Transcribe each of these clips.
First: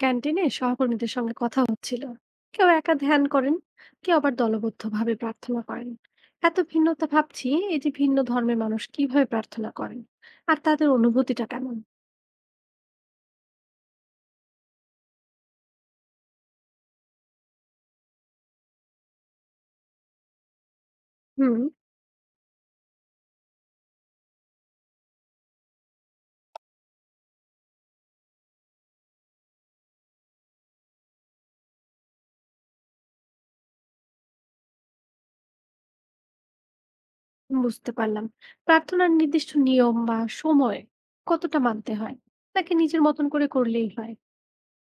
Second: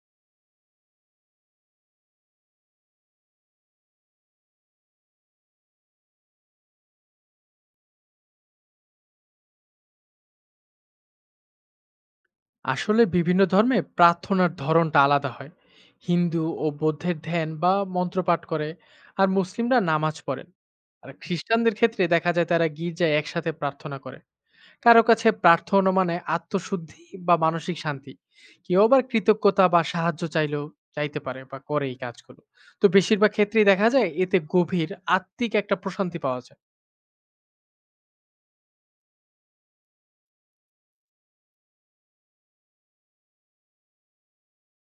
ক্যান্টিনে সহকর্মীদের সঙ্গে কথা হচ্ছিল। কেউ একা ধ্যান করেন, কেউ আবার দলবদ্ধভাবে প্রার্থনা করেন। এত ভিন্নতা! ভাবছি, এই যে ভিন্ন ধর্মের মানুষ কিভাবে প্রার্থনা করেন আর তাদের অনুভূতিটা কেমন। আসলে বিভিন্ন ধর্মে প্রার্থনার ধরনটা আলাদা হয়। হিন্দু ও বৌদ্ধের ধ্যান বা মন্ত্রপাঠ করে, আর মুসলিমরা নামাজ পড়েন, আর হুম, খ্রিস্টানদের ক্ষেত্রে দেখা যায় তারা গির্জায় একসাথে প্রার্থনা করে। কারো কাছে প্রার্থনা মানে আত্মশুদ্ধি বা মানসিক শান্তি, কেউ আবার কৃতজ্ঞতা বা সাহায্য চাইলেও চাইতে পারে বা করে এই কাজগুলো। তো বেশিরভাগ ক্ষেত্রেই দেখা যায় এতে গভীর আত্মিক একটা প্রশান্তি পাওয়া যায়। বুঝতে পারলাম। প্রার্থনার নির্দিষ্ট নিয়ম বা সময় কতটা মানতে হয়, নাকি নিজের মতন করে করলেই হয়?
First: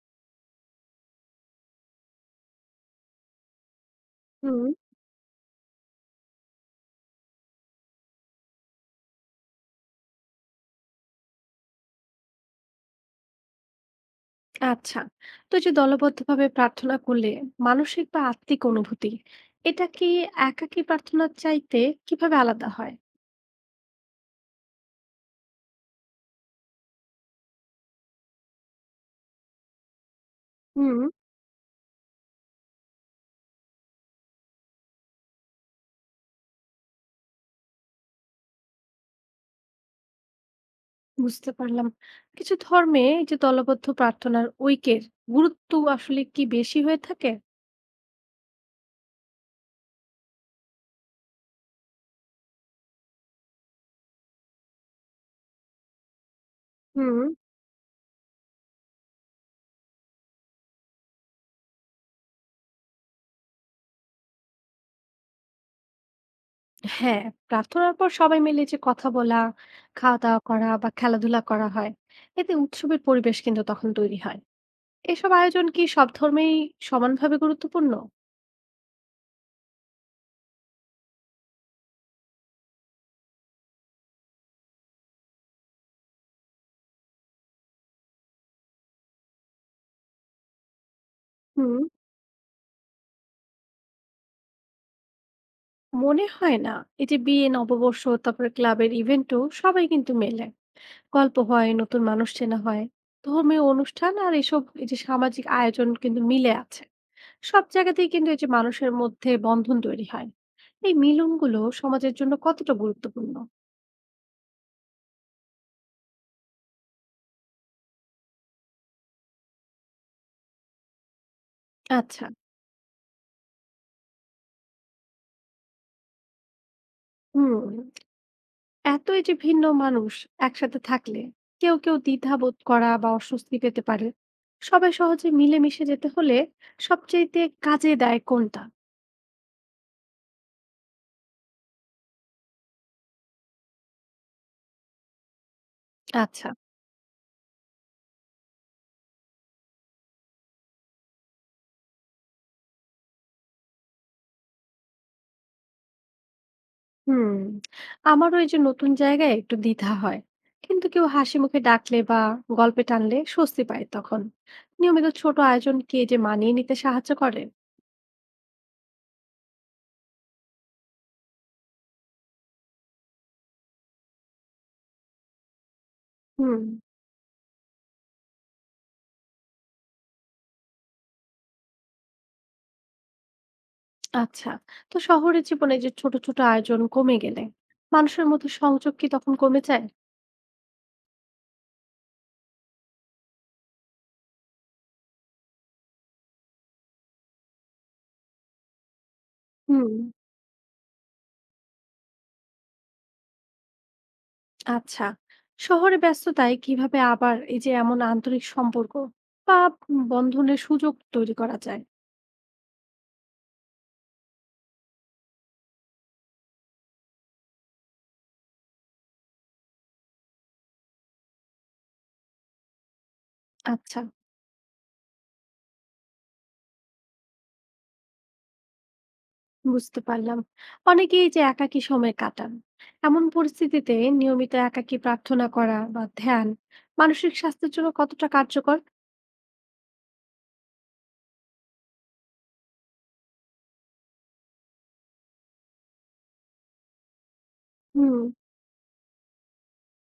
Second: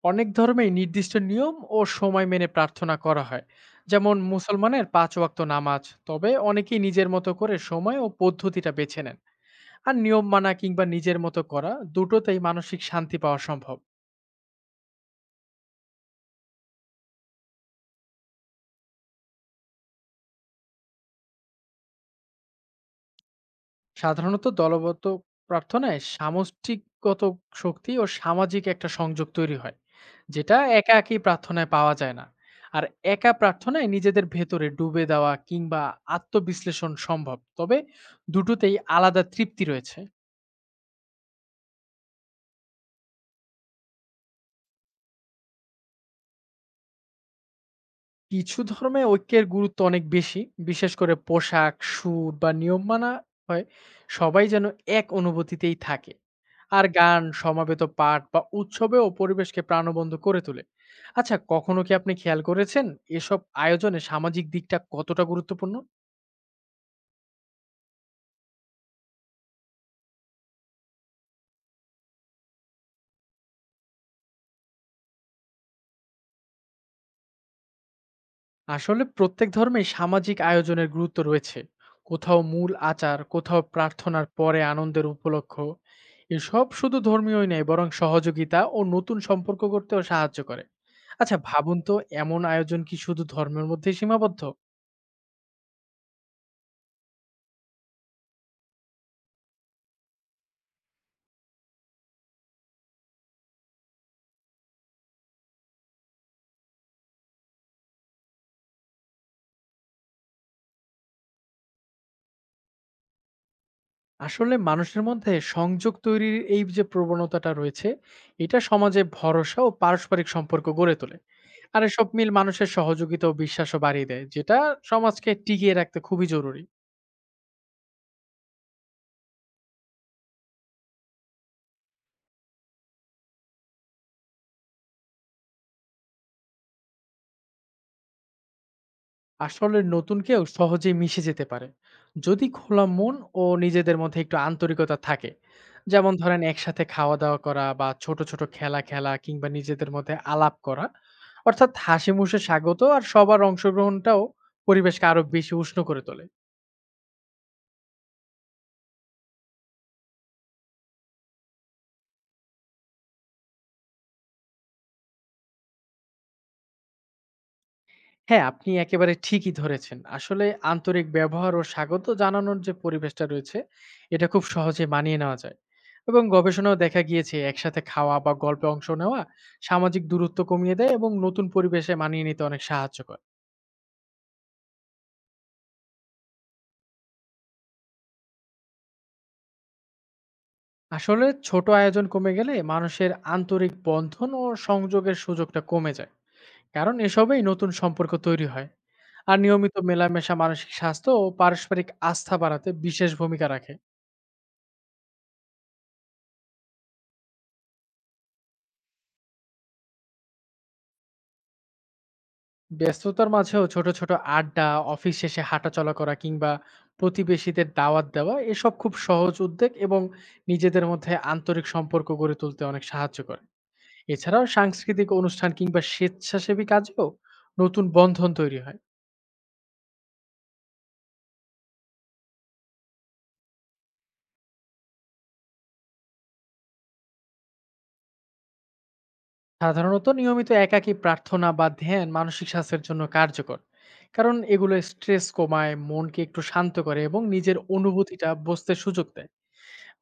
অনেক ধর্মেই নির্দিষ্ট নিয়ম ও সময় মেনে প্রার্থনা করা হয়, যেমন হুম। মুসলমানের 5 ওয়াক্ত নামাজ। তবে অনেকেই নিজের মতো করে সময় ও পদ্ধতিটা বেছে নেন, আর নিয়ম মানা কিংবা নিজের মতো করা দুটোতেই মানসিক শান্তি পাওয়া সম্ভব। আচ্ছা, তো এই যে দলবদ্ধভাবে প্রার্থনা করলে মানসিক বা আত্মিক অনুভূতি, এটা কি একাকী প্রার্থনার চাইতে কিভাবে আলাদা হয়? সাধারণত দলগত প্রার্থনায় সামষ্টিকগত শক্তি ও সামাজিক একটা সংযোগ তৈরি হয়, যেটা একা হুম, একই প্রার্থনায় পাওয়া যায় না। আর একা প্রার্থনায় নিজেদের ভেতরে ডুবে দেওয়া কিংবা আত্মবিশ্লেষণ সম্ভব, তবে দুটোতেই আলাদা তৃপ্তি রয়েছে। বুঝতে পারলাম। কিছু ধর্মে এই যে দলবদ্ধ প্রার্থনার ঐক্যের গুরুত্ব আসলে কি বেশি হয়ে থাকে? কিছু ধর্মে ঐক্যের গুরুত্ব অনেক বেশি। বিশেষ করে পোশাক, সুর বা নিয়ম মানা হয় সবাই যেন এক অনুভূতিতেই থাকে। আর হুম। গান, সমাবেত পাঠ বা উৎসবেও পরিবেশকে প্রাণবন্ত করে তোলে। আচ্ছা, কখনো কি আপনি খেয়াল করেছেন এসব আয়োজনে সামাজিক দিকটা কতটা গুরুত্বপূর্ণ? হ্যাঁ, প্রার্থনার পর সবাই মিলে যে কথা বলা, খাওয়া-দাওয়া করা বা খেলাধুলা করা হয়। এতে উৎসবের পরিবেশ কিন্তু তখন তৈরি হয়। এসব আয়োজন কি সব ধর্মেই সমানভাবে গুরুত্বপূর্ণ? আসলে প্রত্যেক ধর্মেই সামাজিক আয়োজনের গুরুত্ব রয়েছে, কোথাও মূল আচার, কোথাও প্রার্থনার পরে আনন্দের উপলক্ষ। এসব শুধু ধর্মীয়ই নয়, বরং সহযোগিতা ও নতুন সম্পর্ক করতেও সাহায্য করে। আচ্ছা হুম। ভাবুন তো, এমন আয়োজন কি শুধু ধর্মের মধ্যে সীমাবদ্ধ? মনে হয় না। এই যে বিয়ে, নববর্ষ, তারপরে ক্লাবের ইভেন্টও সবাই কিন্তু মেলে। গল্প হয়, নতুন মানুষ চেনা হয়। ধর্মীয় অনুষ্ঠান আর এসব এই যে সামাজিক আয়োজন কিন্তু মিলে আছে। সব জায়গাতেই কিন্তু এই যে মানুষের মধ্যে বন্ধন তৈরি হয়। এই মিলনগুলো সমাজের জন্য কতটা গুরুত্বপূর্ণ? আসলে মানুষের মধ্যে সংযোগ তৈরির এই যে প্রবণতাটা রয়েছে, এটা সমাজে ভরসা ও পারস্পরিক সম্পর্ক গড়ে তোলে। আর এসব আচ্ছা। মিল মানুষের সহযোগিতা ও বিশ্বাসও বাড়িয়ে দেয়, যেটা সমাজকে টিকিয়ে রাখতে খুবই জরুরি। হুম। এত এই যে ভিন্ন মানুষ একসাথে থাকলে কেউ কেউ দ্বিধাবোধ করা বা অস্বস্তি পেতে পারে। সবাই সহজে মিলেমিশে যেতে হলে সবচেয়েতে কাজে দেয় কোনটা? আসলে নতুন কেউ সহজেই মিশে যেতে পারে যদি খোলা মন ও নিজেদের মধ্যে একটু আন্তরিকতা থাকে। যেমন ধরেন আচ্ছা। একসাথে খাওয়া দাওয়া করা বা ছোট ছোট খেলা খেলা কিংবা নিজেদের মধ্যে আলাপ করা। অর্থাৎ হাসি মুখে স্বাগত আর সবার অংশগ্রহণটাও পরিবেশকে আরো বেশি উষ্ণ করে তোলে। হুম, আমারও এই যে নতুন জায়গায় একটু দ্বিধা হয়, কিন্তু কেউ হাসি মুখে ডাকলে বা গল্পে টানলে স্বস্তি পায়। তখন নিয়মিত ছোট আয়োজন কি এই যে মানিয়ে নিতে সাহায্য করে? হ্যাঁ, আপনি একেবারে ঠিকই ধরেছেন। আসলে আন্তরিক ব্যবহার ও স্বাগত জানানোর যে পরিবেশটা রয়েছে, এটা খুব সহজে মানিয়ে নেওয়া যায়। এবং হুম। গবেষণাও দেখা গিয়েছে একসাথে খাওয়া বা গল্পে অংশ নেওয়া সামাজিক দূরত্ব কমিয়ে দেয় এবং নতুন পরিবেশে মানিয়ে নিতে অনেক সাহায্য করে। আচ্ছা, তো শহরের জীবনে যে ছোট ছোট আয়োজন কমে গেলে মানুষের মধ্যে সংযোগ কি তখন কমে যায়? আসলে ছোট আয়োজন কমে গেলে মানুষের আন্তরিক বন্ধন ও সংযোগের সুযোগটা কমে যায়। কারণ এসবেই নতুন সম্পর্ক তৈরি হয়। আর নিয়মিত হুম। মেলামেশা মানসিক স্বাস্থ্য ও পারস্পরিক আস্থা বাড়াতে বিশেষ ভূমিকা রাখে। আচ্ছা, শহরে ব্যস্ততায় কিভাবে আবার এই যে এমন আন্তরিক সম্পর্ক বা বন্ধনের সুযোগ তৈরি করা যায়? ব্যস্ততার মাঝেও ছোট ছোট আড্ডা, অফিস শেষে হাঁটাচলা করা কিংবা প্রতিবেশীদের দাওয়াত দেওয়া, এসব খুব সহজ উদ্যোগ এবং নিজেদের মধ্যে আন্তরিক সম্পর্ক গড়ে তুলতে অনেক সাহায্য করে। আচ্ছা, এছাড়াও সাংস্কৃতিক অনুষ্ঠান কিংবা স্বেচ্ছাসেবী কাজেও নতুন বন্ধন তৈরি হয়। বুঝতে পারলাম। অনেকেই এই যে একাকী সময় কাটান, এমন পরিস্থিতিতে নিয়মিত একাকী প্রার্থনা করা বা ধ্যান মানসিক স্বাস্থ্যের জন্য কতটা কার্যকর? সাধারণত নিয়মিত একাকী প্রার্থনা বা ধ্যান মানসিক স্বাস্থ্যের জন্য কার্যকর। কারণ এগুলো স্ট্রেস কমায়, মনকে একটু শান্ত করে এবং নিজের হুম। অনুভূতিটা বুঝতে সুযোগ দেয়।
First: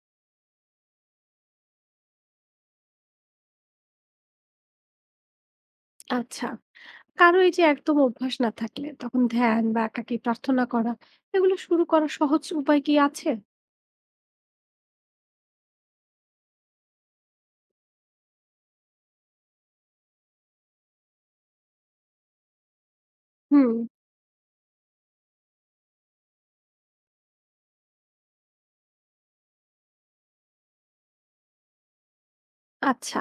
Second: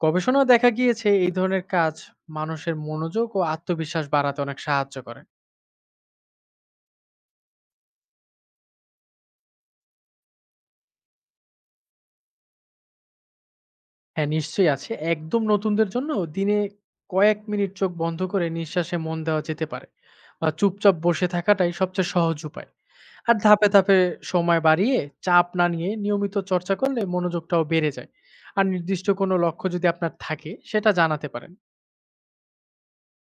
গবেষণায় দেখা গিয়েছে এই ধরনের কাজ মানুষের মনোযোগ ও আত্মবিশ্বাস বাড়াতে অনেক সাহায্য করে। আচ্ছা, কারো এই যে একদম অভ্যাস না থাকলে তখন ধ্যান বা একাকী প্রার্থনা করা, এগুলো শুরু করার সহজ উপায় কি আছে? হ্যাঁ, নিশ্চয়ই আছে। একদম নতুনদের জন্য দিনে কয়েক মিনিট চোখ বন্ধ করে নিঃশ্বাসে মন দেওয়া যেতে পারে, বা চুপচাপ বসে থাকাটাই সবচেয়ে সহজ উপায়। আর ধাপে হুম। ধাপে সময় বাড়িয়ে, চাপ না নিয়ে নিয়মিত চর্চা করলে মনোযোগটাও বেড়ে যায়। আর নির্দিষ্ট কোনো লক্ষ্য যদি আপনার থাকে, সেটা জানাতে পারেন। আচ্ছা,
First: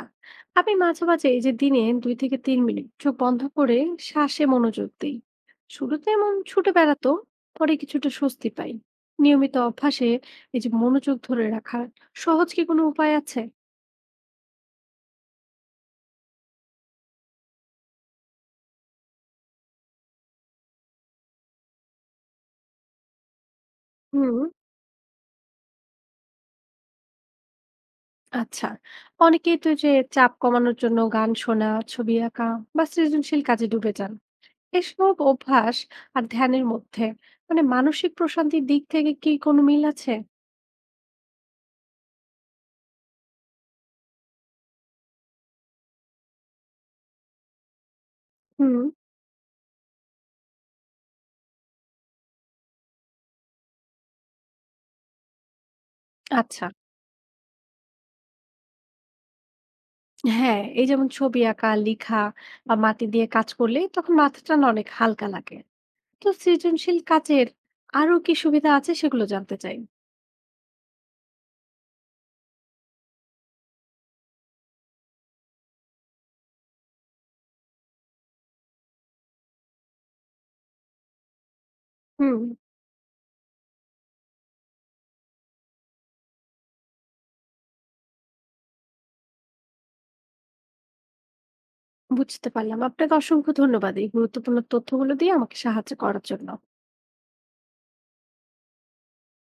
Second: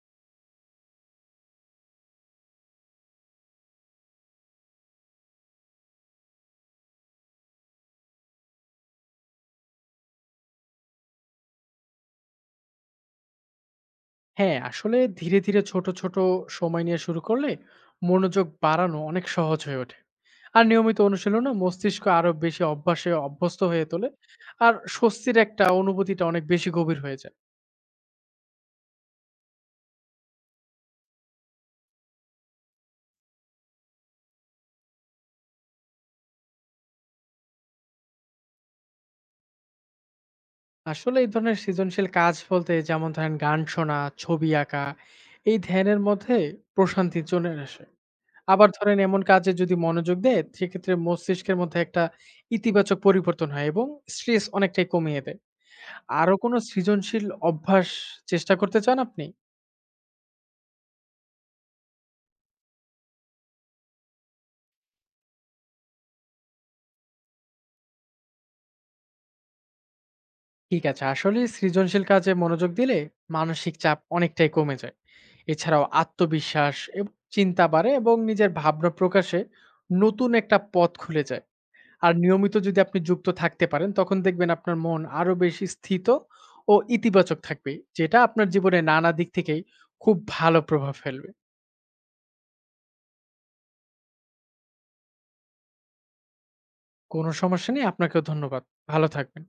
আমি মাঝে মাঝে এই যে দিনে 2 থেকে 3 মিনিট চোখ বন্ধ করে শ্বাসে মনোযোগ দিই। শুরুতে এমন ছুটে বেড়াতো, পরে কিছুটা স্বস্তি পাই। নিয়মিত অভ্যাসে এই যে মনোযোগ ধরে রাখার সহজ কি কোনো উপায় আছে? হ্যাঁ, আসলে ধীরে ধীরে ছোট ছোট সময় নিয়ে শুরু করলে মনোযোগ বাড়ানো অনেক সহজ হয়ে ওঠে। আর নিয়মিত অনুশীলনও মস্তিষ্ক আরো বেশি অভ্যাসে অভ্যস্ত হয়ে তোলে। হুম। আর স্বস্তির একটা অনুভূতিটা অনেক বেশি গভীর হয়ে যায়। আচ্ছা, অনেকেই তো এই যে চাপ কমানোর জন্য গান শোনা, ছবি আঁকা বা সৃজনশীল কাজে ডুবে যান। এসব অভ্যাস আর ধ্যানের মধ্যে মানে মানসিক প্রশান্তির দিক থেকে কি কোনো মিল আছে? আসলে এই ধরনের সৃজনশীল কাজ, বলতে যেমন ধরেন গান শোনা, ছবি আঁকা, এই ধ্যানের মধ্যে প্রশান্তি চলে আসে। আবার হুম। ধরেন এমন কাজে যদি মনোযোগ দেয়, সেক্ষেত্রে মস্তিষ্কের মধ্যে একটা ইতিবাচক পরিবর্তন হয় এবং স্ট্রেস অনেকটাই কমিয়ে দেয়। আরো কোনো আচ্ছা। সৃজনশীল অভ্যাস চেষ্টা করতে চান আপনি? হ্যাঁ, এই যেমন ছবি আঁকা, লেখা বা মাটি দিয়ে কাজ করলে তখন মাথাটা না অনেক হালকা লাগে। তো সৃজনশীল কাজের আরো কি সুবিধা আছে সেগুলো জানতে চাই। ঠিক আছে, আসলে সৃজনশীল কাজে মনোযোগ দিলে মানসিক চাপ অনেকটাই কমে যায়। এছাড়াও আত্মবিশ্বাস এবং চিন্তা বাড়ে এবং নিজের ভাবনা প্রকাশে নতুন একটা পথ খুলে যায়। আর হুম, নিয়মিত যদি আপনি যুক্ত থাকতে পারেন, তখন দেখবেন আপনার মন আরো বেশি স্থিত ও ইতিবাচক থাকবে, যেটা আপনার জীবনে নানা দিক থেকেই খুব ভালো প্রভাব ফেলবে। বুঝতে পারলাম। আপনাকে অসংখ্য ধন্যবাদ এই গুরুত্বপূর্ণ তথ্যগুলো দিয়ে আমাকে সাহায্য করার জন্য। কোনো সমস্যা নেই, আপনাকেও ধন্যবাদ। ভালো থাকবেন।